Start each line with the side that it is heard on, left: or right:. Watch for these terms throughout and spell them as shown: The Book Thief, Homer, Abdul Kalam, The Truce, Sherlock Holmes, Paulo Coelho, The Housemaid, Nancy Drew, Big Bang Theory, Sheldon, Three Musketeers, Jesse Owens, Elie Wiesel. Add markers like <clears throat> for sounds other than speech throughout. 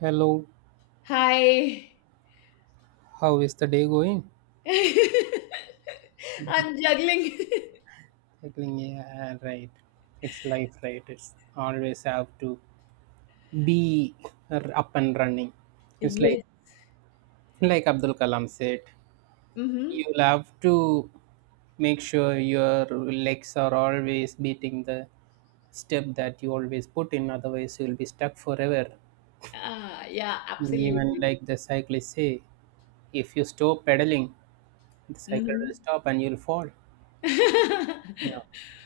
right: Hello,
left: Hi.
right: how is the day going?
left: <laughs> I'm juggling. <laughs>
right: Cycling, yeah, right. It's life, right? It's always have to be up and running. It's like
left: Yes.
right: like Abdul Kalam said,
left: Mm-hmm.
right: you'll have to make sure your legs are always beating the step that you always put in, otherwise you'll be stuck forever.
left: Ah, yeah,
right: Even
left: absolutely.
right: like the cyclists say, if you stop pedaling, the cycle
left: Mm-hmm.
right: will stop and you'll fall. Yeah.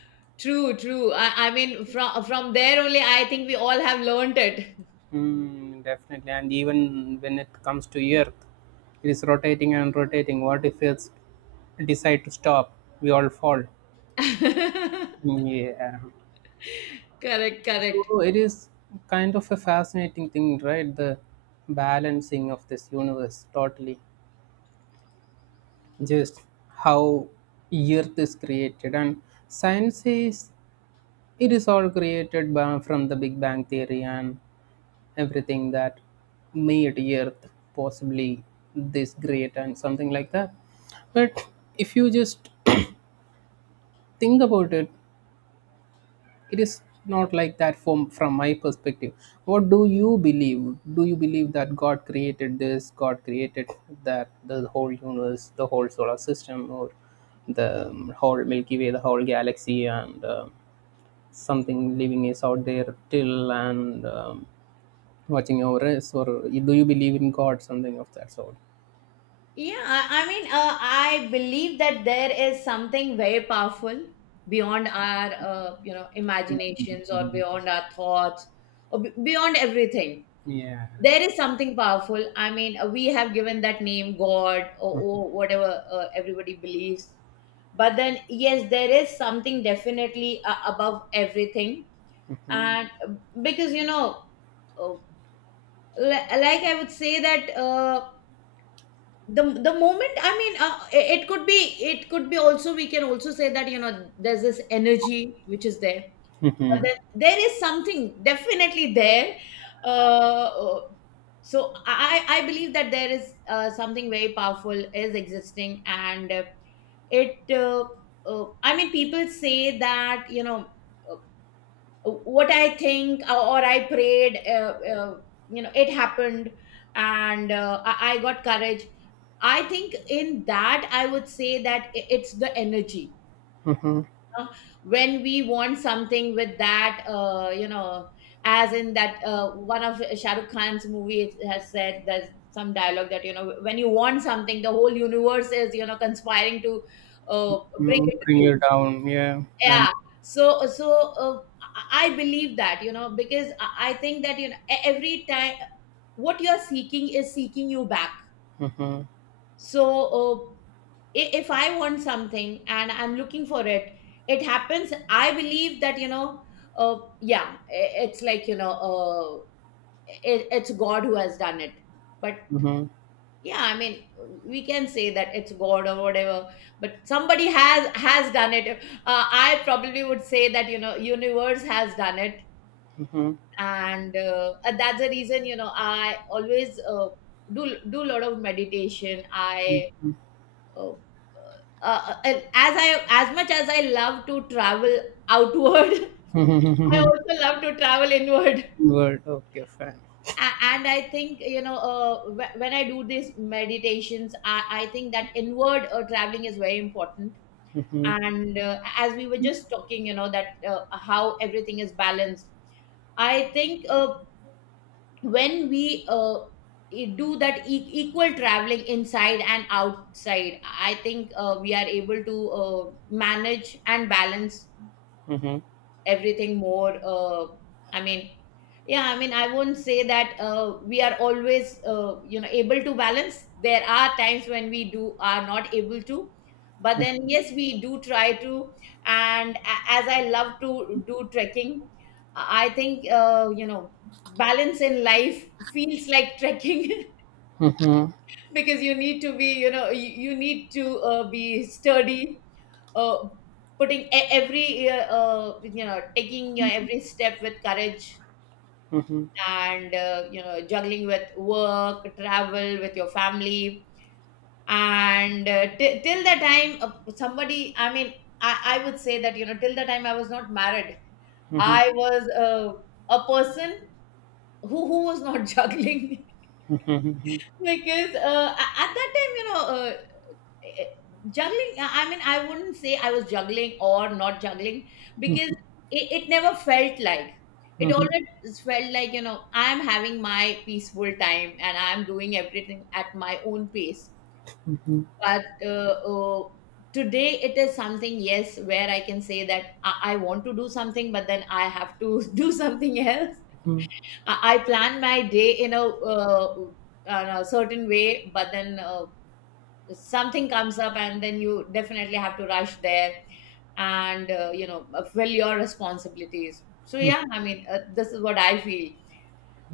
left: <laughs> True, true. I mean, from there only, I think we all have learned it.
right: Mm, definitely. And even when it comes to Earth, it is rotating and rotating. What if it's decide to stop? We all fall.
left: <laughs>
right: Hmm, yeah.
left: Correct, correct.
right: So it is kind of a fascinating thing, right? The balancing of this universe totally. Just how Earth is created. And science says it is all created by, from the Big Bang Theory and everything that made earth possibly this great and something like that, but if you just <coughs> <clears throat> think about it, it is not like that from my perspective. What do you believe? Do you believe that god created this, god created that, the whole universe, the whole solar system, or the whole milky way, the whole galaxy, and something living is out there till, and watching auras, or do you believe in god, something of that sort?
left: Yeah, I mean, I believe that there is something very powerful beyond our imaginations or
right: Yes.
left: beyond our thoughts or beyond everything.
right: Yeah, right.
left: There is something powerful. I mean, we have given that name God or whatever. Everybody believes, but then yes, there is something definitely above everything. And because you know, uh, like I would say that, the moment, I mean, it could be also. We can also say that, you know, there's this energy which is there,
right: Mm-hmm.
left: that there is something definitely there. Uh, uh, so I believe that there is something very powerful is existing, and it. I mean, people say that, you know, uh, what I think, or I prayed. It happened, and I got courage. I think in that I would say that it's the energy.
right: Mm-hmm.
left: Know, when we want something with that, as in that, one of Shah Rukh Khan's movie it has said there's some dialogue that, when you want something, the whole universe is conspiring to uh, bring it
right: Mm,
left: to
right: bring
left: you.
right: you down, yeah. And
left: Yeah. So I believe that, because I think that, every time what you are seeking is seeking you back.
right: mm-hmm.
left: So if I want something and I'm looking for it happens. I believe that, yeah, it's like, it's God who has done it. But
right: Mm-hmm.
left: yeah, I mean, we can say that it's God or whatever, but somebody has done it. I probably would say that, universe has done it. And that's the reason, I always do do a lot of meditation. I uh, and as much as I love to travel outward, <laughs> I
right: Mm-hmm.
left: also love to travel inward.
right: <laughs> Good, okay, fine.
left: And I think, when I do these meditations, I think that inward traveling is very important.
right: Mm-hmm.
left: And as we were just talking, that how everything is balanced. I think when we do that equal traveling inside and outside, I think we are able to manage and balance
right: Mm-hmm.
left: everything more. I mean, yeah, I mean, I won't say that we are always able to balance. There are times when we do are not able to, but then yes, we do try to. And as I love to do trekking, I think, balance in life feels like trekking.
right: Mm-hmm.
left: <laughs> Because you need to be, you know, you need to be sturdy, uh, putting e- every you know taking your every step with courage.
right: Mm-hmm.
left: And juggling with work, travel with your family. And till the time somebody, I mean, I would say that, till the time I was not married,
right: Mm-hmm. Mm-hmm.
left: I was a person who was not <laughs> juggling.
right: Mm-hmm. Mm-hmm.
left: Because at that time, eh, juggling, I mean, I wouldn't say I was juggling or not juggling, because it never felt like it. Always felt like, I'm having my peaceful time and I'm doing everything at my own pace.
right: Mm-hmm. Mm-hmm.
left: But today it is something, yes, where I can say that I want to do something, but then I have to <laughs> do something else.
right: Mm-hmm.
left: I plan my day in a certain way, but then something comes up, and then you definitely have to rush there. And fill your responsibilities. So yeah, I mean, this is what I feel.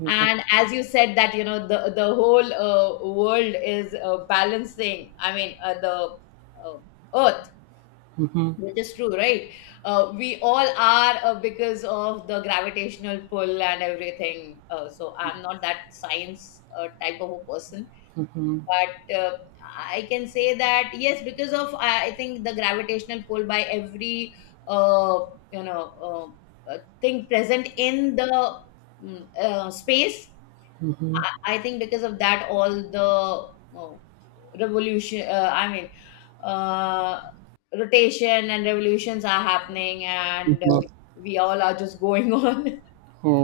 left: And as you said, that the whole world is balancing. I mean, the uh, earth, which is true, right? We all are, because of the gravitational pull and everything. So I'm not that science type of a person. But I can say that yes, because of I think the gravitational pull by every uh, you know uh, thing present in the space, I think because of that all the oh, revolution, I mean, uh, rotation and revolutions are happening. And
right: Mm-hmm.
left: we all are just going on. <laughs>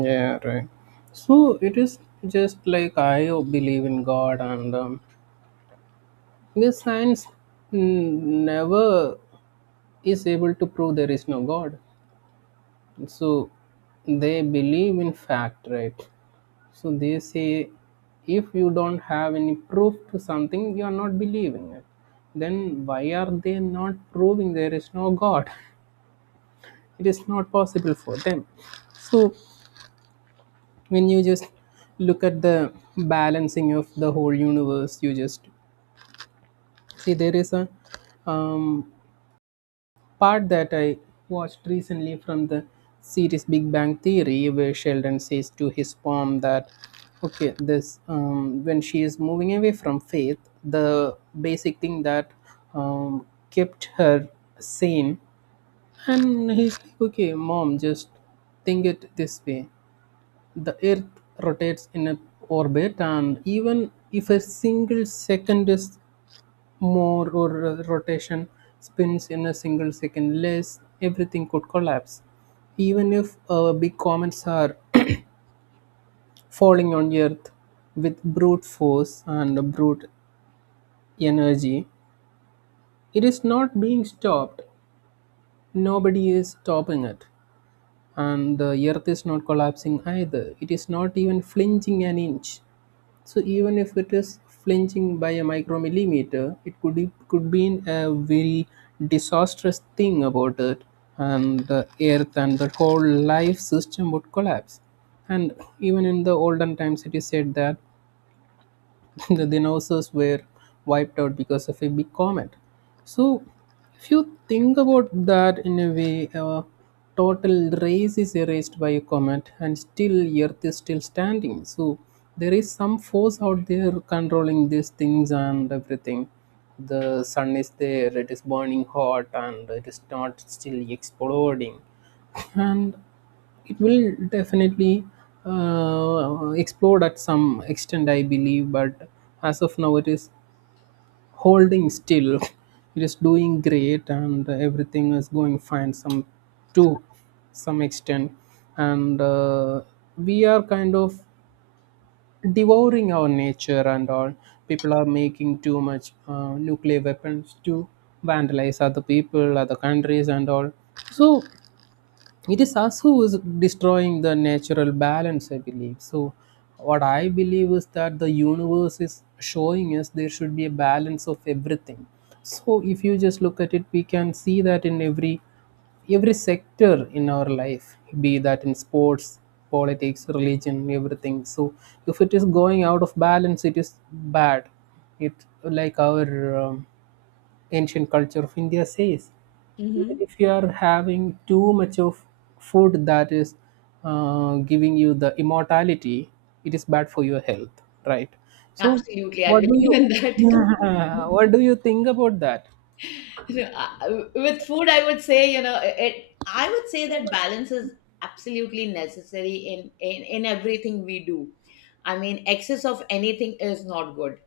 right: Yeah, right. So it is just like I believe in god, and because science never is able to prove there is no God. So they believe in fact, right? So they say, if you don't have any proof to something, you are not believing it. Then why are they not proving there is no God? <laughs> It is not possible for them. So when you just look at the balancing of the whole universe, you just see there is a um, part that I watched recently from the series Big Bang Theory, where Sheldon says to his mom that, okay, this, when she is moving away from faith, the basic thing that um, kept her sane, and he's like, okay, mom, just think it this way: the Earth rotates in an orbit, and even if a single second is more, or rotation spins in a single second less, everything could collapse. Even if big comets are <coughs> <clears throat> falling on earth with brute force and brute energy, it is not being stopped, nobody is stopping it, and the earth is not collapsing either. It is not even flinching an inch. So even if it is flinching by a micromillimeter, it could be a very disastrous thing about it, and the earth and the whole life system would collapse. And even in the olden times, it is said that <laughs> the dinosaurs were wiped out because of a big comet. So, if you think about that in a way, a total race is erased by a comet, and still Earth is still standing. So, there is some force out there controlling these things and everything. The sun is there; it is burning hot, and it is not still exploding. <laughs> And it will definitely explode at some extent, I believe, but as of now, it is holding still. <laughs> It is doing great, and everything is going fine. Some To some extent, and we are kind of devouring our nature and all. People are making too much nuclear weapons to vandalize other people, other countries, and all. So it is us who is destroying the natural balance, I believe. So what I believe is that the universe is showing us there should be a balance of everything. So if you just look at it, we can see that in every sector in our life, be that in sports, politics, religion, everything. So if it is going out of balance, it is bad. It, like our ancient culture of India says. Even
left: Hmm.
right: if you are having too much of food that is giving you the immortality, it is bad for your health, right? So,
left: Absolutely, I
right: what do
left: believe
right: you
left: in
right: <laughs>
left: that <laughs> completely.
right: what do you think about that?
left: You know, with food, I would say, it I would say that balance is absolutely necessary in everything we do. I mean, excess of anything is not good.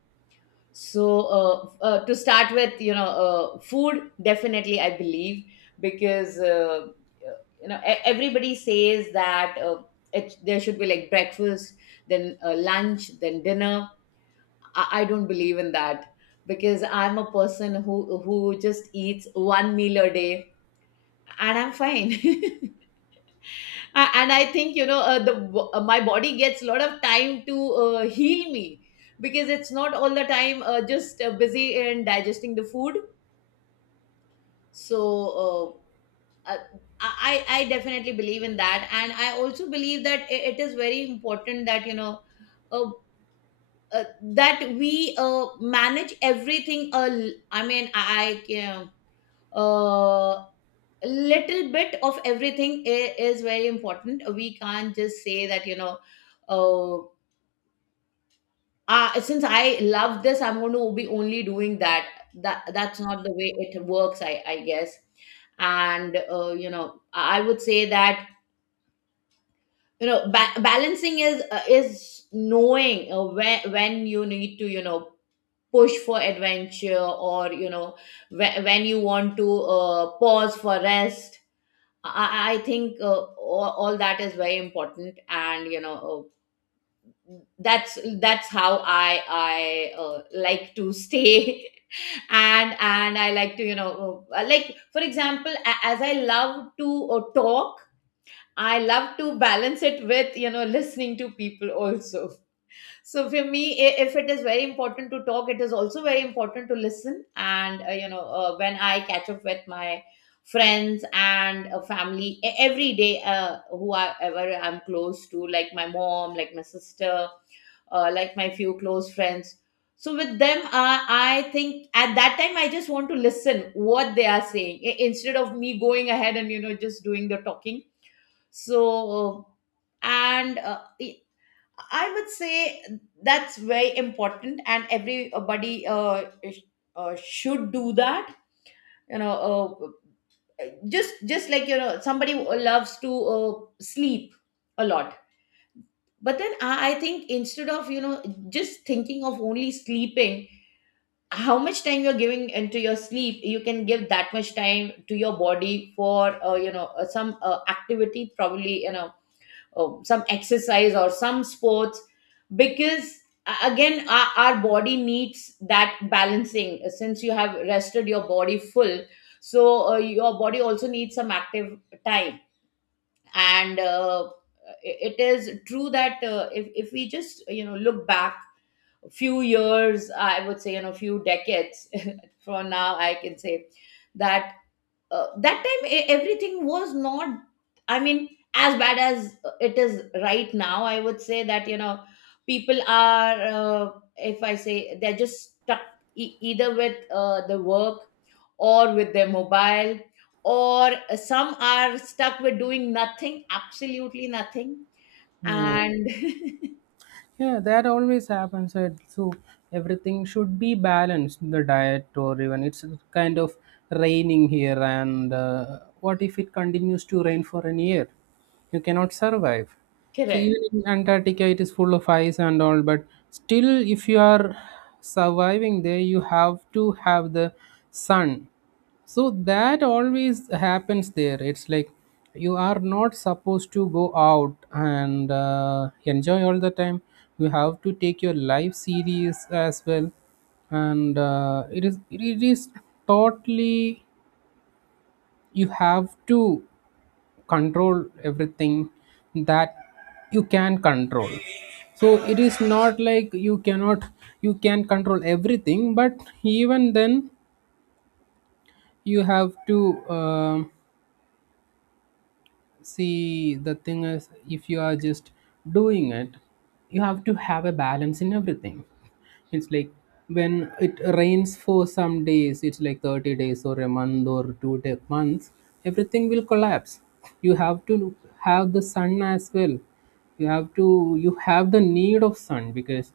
left: So uh, to start with, food definitely, I believe. Because everybody says that there should be like breakfast, then lunch, then dinner. I don't believe in that, because I'm a person who just eats one meal a day, and I'm fine. <laughs> And I think, my body gets a lot of time to heal me, because it's not all the time just busy in digesting the food. So uh, uh, I definitely believe in that, and I also believe that it is very important, that. Uh, that we manage everything, I mean, I can uh, little bit of everything is very important. We can't just say that, uh, since I love this, I'm going to be only doing that. That's not the way it works, I guess. And I would say that, balancing is knowing when you need to, push for adventure, or when you want to pause for rest. I think all that is very important. And that's how I like to stay. <laughs> And I like to, like, for example, as I love to talk, I love to balance it with listening to people also. So for me, if it is very important to talk, it is also very important to listen. And when I catch up with my friends and family every day, who I ever I'm close to, like my mom, like my sister, like my few close friends. So with them, I think at that time I just want to listen what they are saying, instead of me going ahead and, just doing the talking. So uh, and I would say that's very important, and everybody should do that. You know, just like, somebody who loves to sleep a lot, but then I think, instead of just thinking of only sleeping, how much time you're giving into your sleep, you can give that much time to your body for some activity, probably oh, some exercise or some sports. Because again, our body needs that balancing. Since you have rested your body full, so your body also needs some active time. And it is true that, if we just, look back a few years, I would say, few decades. <laughs> From now, I can say that, that time, everything was not, I mean, as bad as it is right now. I would say that, people are, if I say, they're just stuck, either with the work, or with their mobile, or some are stuck with doing nothing, absolutely nothing,
right: Yeah.
left: and
right: Yeah, that always happens, right? So everything should be balanced. The diet, or even it's kind of raining here, and what if it continues to rain for an year? You cannot survive. So even
left: <laughs>
right: in Antarctica, it is full of ice and all, but still, if you are surviving there, you have to have the sun. So that always happens there. It's like you are not supposed to go out and enjoy all the time. You have to take your life serious as well, and it is totally, you have to control everything that you can control. So it is not like you cannot, you can control everything, but even then you have to um see, the thing is, if you are just doing it, you have to have a balance in everything. It's like when it rains for some days, it's like 30 days or a month or 2 day, months, everything will collapse. You have to have the sun as well. You have, to you have the need of sun because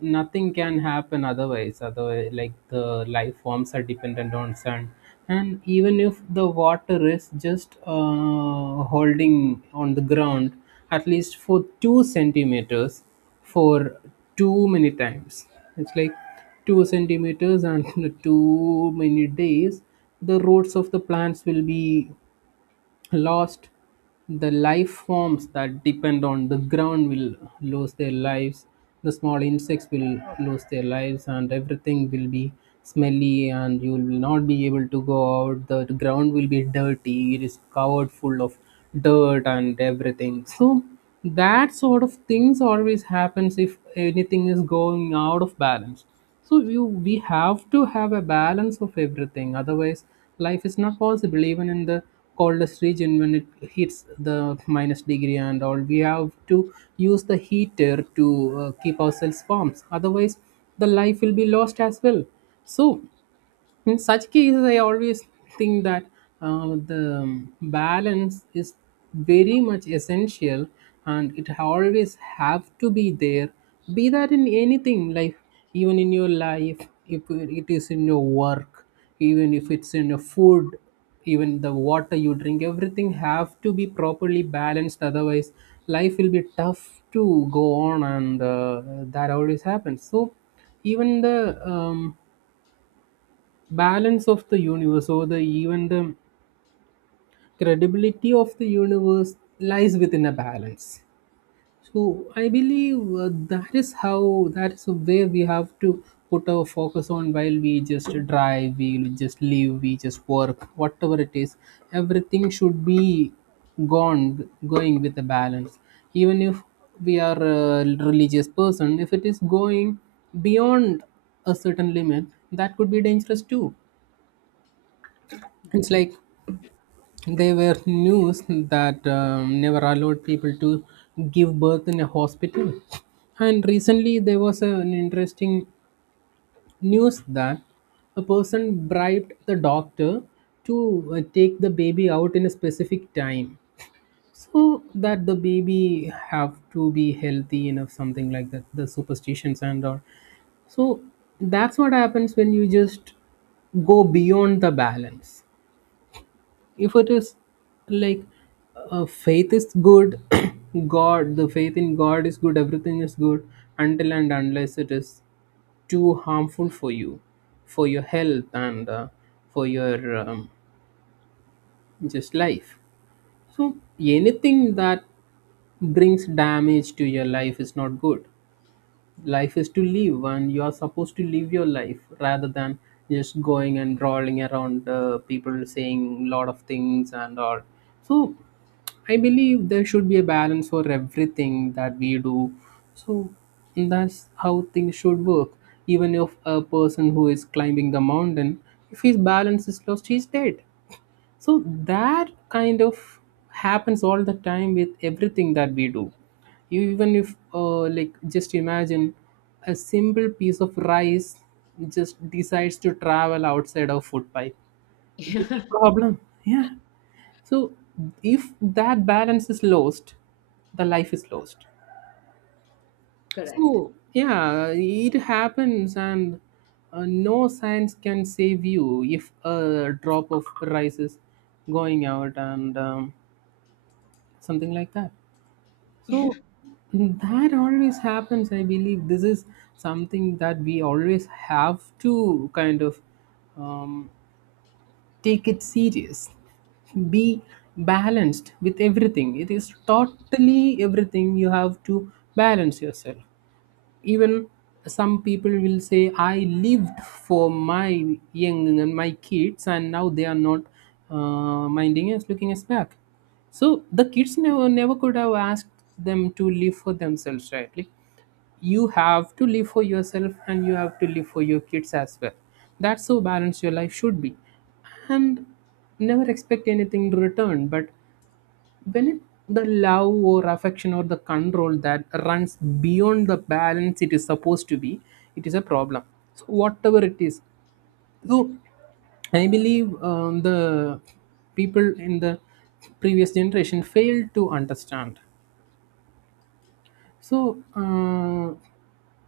right: nothing can happen otherwise. Otherwise, like, the life forms are dependent on sun. And even if the water is just holding on the ground at least for two centimeters for too many times, it's like two centimeters and <laughs> too many days, the roots of the plants will be lost, the life forms that depend on the ground will lose their lives, the small insects will lose their lives, and everything will be smelly, and you will not be able to go out. The ground will be dirty, it is covered full of dirt and everything. So that sort of things always happens if anything is going out of balance. So you, we have to have a balance of everything, otherwise life is not possible. Even in the coldest region, when it hits the minus degree and all, we have to use the heater to keep ourselves warm, otherwise the life will be lost as well. So in such cases, I always think that the balance is very much essential, and it always have to be there. Be that in anything, like even in your life, if it is in your work, even if it's in your food, even the water you drink, everything have to be properly balanced. Otherwise, life will be tough to go on, and that always happens. So, even the um, balance of the universe, or the even the credibility of the universe lies within a balance. So I believe that is how, that is where we have to put our focus on, while we just drive, we just live, we just work, whatever it is, everything should be gone going with a balance. Even if we are a religious person, if it is going beyond a certain limit, that could be dangerous too. It's like, there were news that never allowed people to give birth in a hospital. And recently, there was an interesting news that a person bribed the doctor to take the baby out in a specific time so that the baby have to be healthy enough, something like that, the superstitions and all. So that's what happens when you just go beyond the balance. If it is like, faith is good, <coughs> <clears throat> god, the faith in god is good, everything is good until and unless it is too harmful for you, for your health, and for your just life. So anything that brings damage to your life is not good. Life is to live, and you are supposed to live your life rather than just going and rolling around, people saying lot of things and all. So, I believe there should be a balance for everything that we do. So, that's how things should work. Even if a person who is climbing the mountain, if his balance is lost, he's dead. So that kind of happens all the time with everything that we do. You, even if like, just imagine a simple piece of rice just decides to travel outside of food pipe. It will be
left: correct.
right: a
left: <laughs>
right: problem. Yeah. So if that balance is lost, the life is lost.
left: Correct.
right: So yeah, it happens, and no science can save you if a drop of rice is going out and something like that. So that always happens, I believe. This is something that we always have to kind of um, take it serious, be balanced with everything. It is totally everything, you have to balance yourself. Even some people will say, I lived for my young and my kids, and now they are not minding us, looking us back. So the kids never could have asked them to live for themselves, right? Like, you have to live for yourself and you have to live for your kids as well. That's how balanced your life should be. And never expect anything to return, but when it, the love or affection or the control that runs beyond the balance it is supposed to be, it is a problem. So whatever it is. So I believe the people in the previous generation failed to understand. So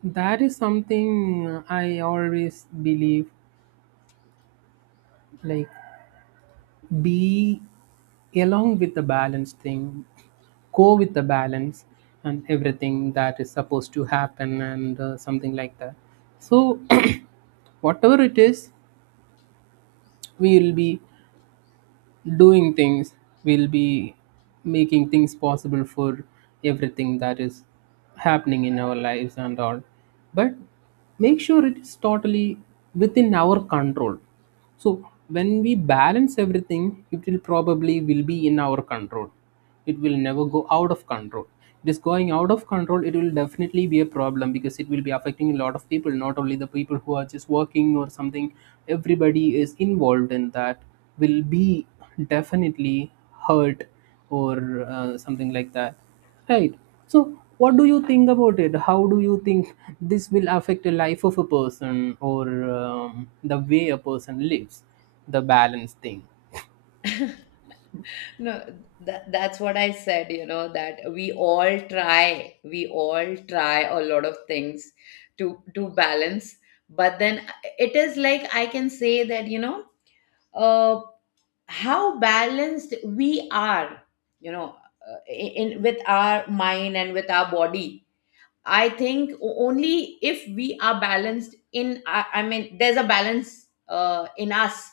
right: that is something I always believe, like, be along with the balance thing, go with the balance and everything that is supposed to happen, and something like that. So <clears throat> whatever it is, we will be doing things, will be making things possible for everything that is happening in our lives and all, but make sure it is totally within our control. So when we balance everything, it will probably will be in our control. It will never go out of control. It is going out of control, it will definitely be a problem because it will be affecting a lot of people, not only the people who are just working or something. Everybody is involved in that, will be definitely hurt or something like that, right? So what do you think about it? How do you think this will affect the life of a person, or the way a person lives, the balance thing?
left: <laughs> No, that's what I said, you know, that we all try, a lot of things to balance. But then it is like I can say that, uh, how balanced we are, you know, in with our mind and with our body. I think only if we are balanced I mean, there's a balance in us.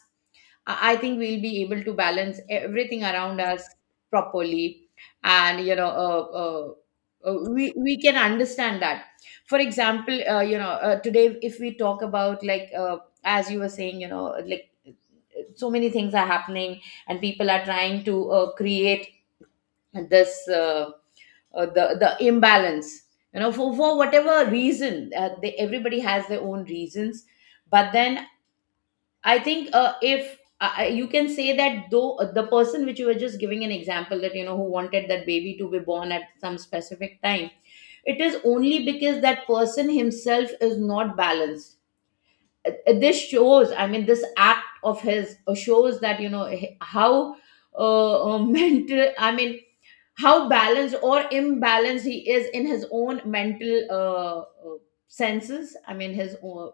left: I think we'll be able to balance everything around us properly, and we can understand that. For example, today if we talk about as you were saying, like so many things are happening, and people are trying to create this the imbalance. You know, for whatever reason, everybody has their own reasons. But then I think if I you can say that though the person which you were just giving an example that you know who wanted that baby to be born at some specific time, it is only because that person himself is not balanced. This shows, I mean, this act of his shows that you know how <laughs> mental, I mean, how balanced or imbalanced he is in his own mental uh, senses. I mean, his own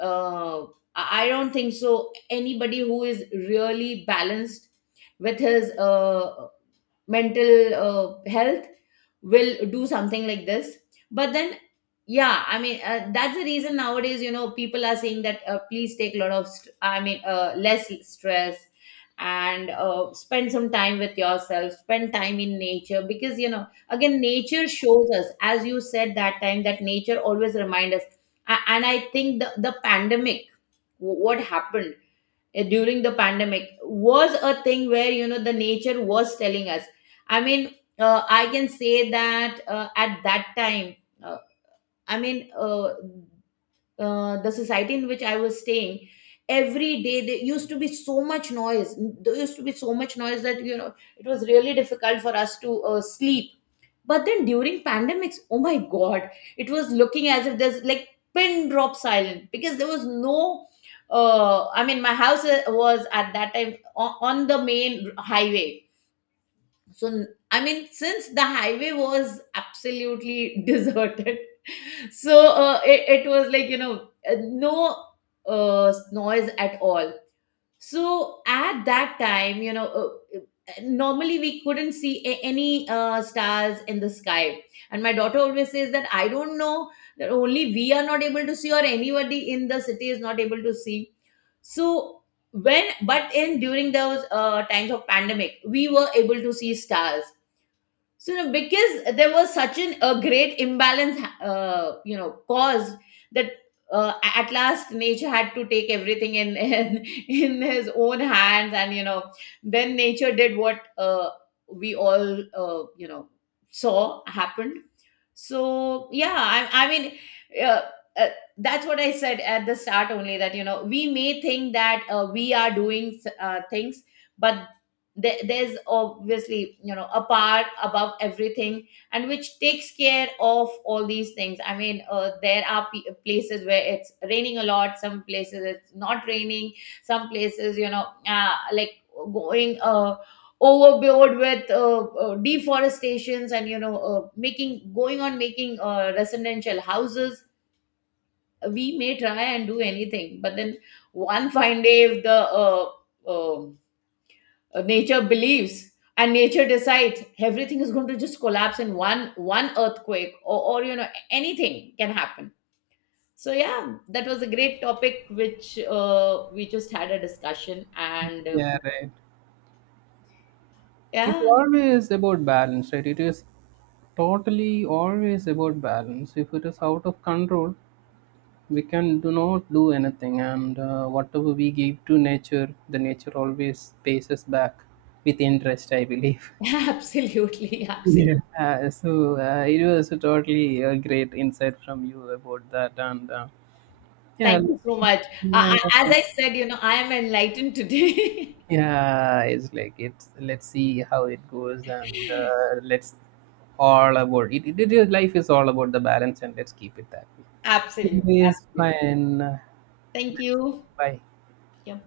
left: uh, I don't think so. Anybody who is really balanced with his mental health will do something like this. But then yeah, I mean, that's the reason nowadays you know people are saying that please take a lot of less stress and spend some time with yourself, spend time in nature, because you know again nature shows us, as you said that time, that nature always remind us. And I think the pandemic, what happened during the pandemic, was a thing where you know the nature was telling us. I mean, I can say that at that time, uh, I mean, uh, the society in which I was staying, every day there used to be so much noise. There used to be so much noise that you know it was really difficult for us to sleep. But then during pandemics, oh my god, it was looking as if there's like pin drop silent because there was no. I mean, my house was at that time on the main highway. So I mean, since the highway was absolutely <laughs> deserted, so it was like no noise at all. So at that time normally we couldn't see any stars in the sky, and my daughter always says that I don't know that only we are not able to see, or anybody in the city is not able to see. So when, but in during those times of pandemic we were able to see stars. So you know, because there was a great imbalance, caused that at last nature had to take everything in, <laughs> in his own hands, and you know, then nature did what we all saw happen. So yeah, I mean, uh, uh, that's what I said at the start only, that you know we may think that we are doing things, but there's obviously you know a part above everything, and which takes care of all these things. I mean, there are places where it's raining a lot, some places it's not raining, some places you know like going overboard with deforestations and you know making going on making residential houses. We may try and do anything, but then one fine day, if the um, nature believes and nature decides, everything is going to just collapse in one earthquake, or you know anything can happen. So yeah, that was a great topic which we just had a discussion, and
right: Yeah, right. It's
left: yeah.
right: always about balance, right? It is totally always about balance. If it is out of control, we can do not do anything, and whatever we give to nature, the nature always pays us back with interest, I believe.
left: <laughs> Absolutely,
right: Yeah. <laughs>
left: absolutely.
right: So it was a totally great insight from you about that, and yeah,
left: Thank you so much.
right: yeah,
left: I, as I said, you know, I am enlightened today. <laughs>
right: yeah, it's like it's, let's see how it goes, and let's all about it, It is, life is all about the balance, and let's keep it that way.
left: Absolutely,
right: It is
left: absolutely.
right: fine,
left: Thank
right: let's, go.
left: you.
right: Bye.
left: Yeah.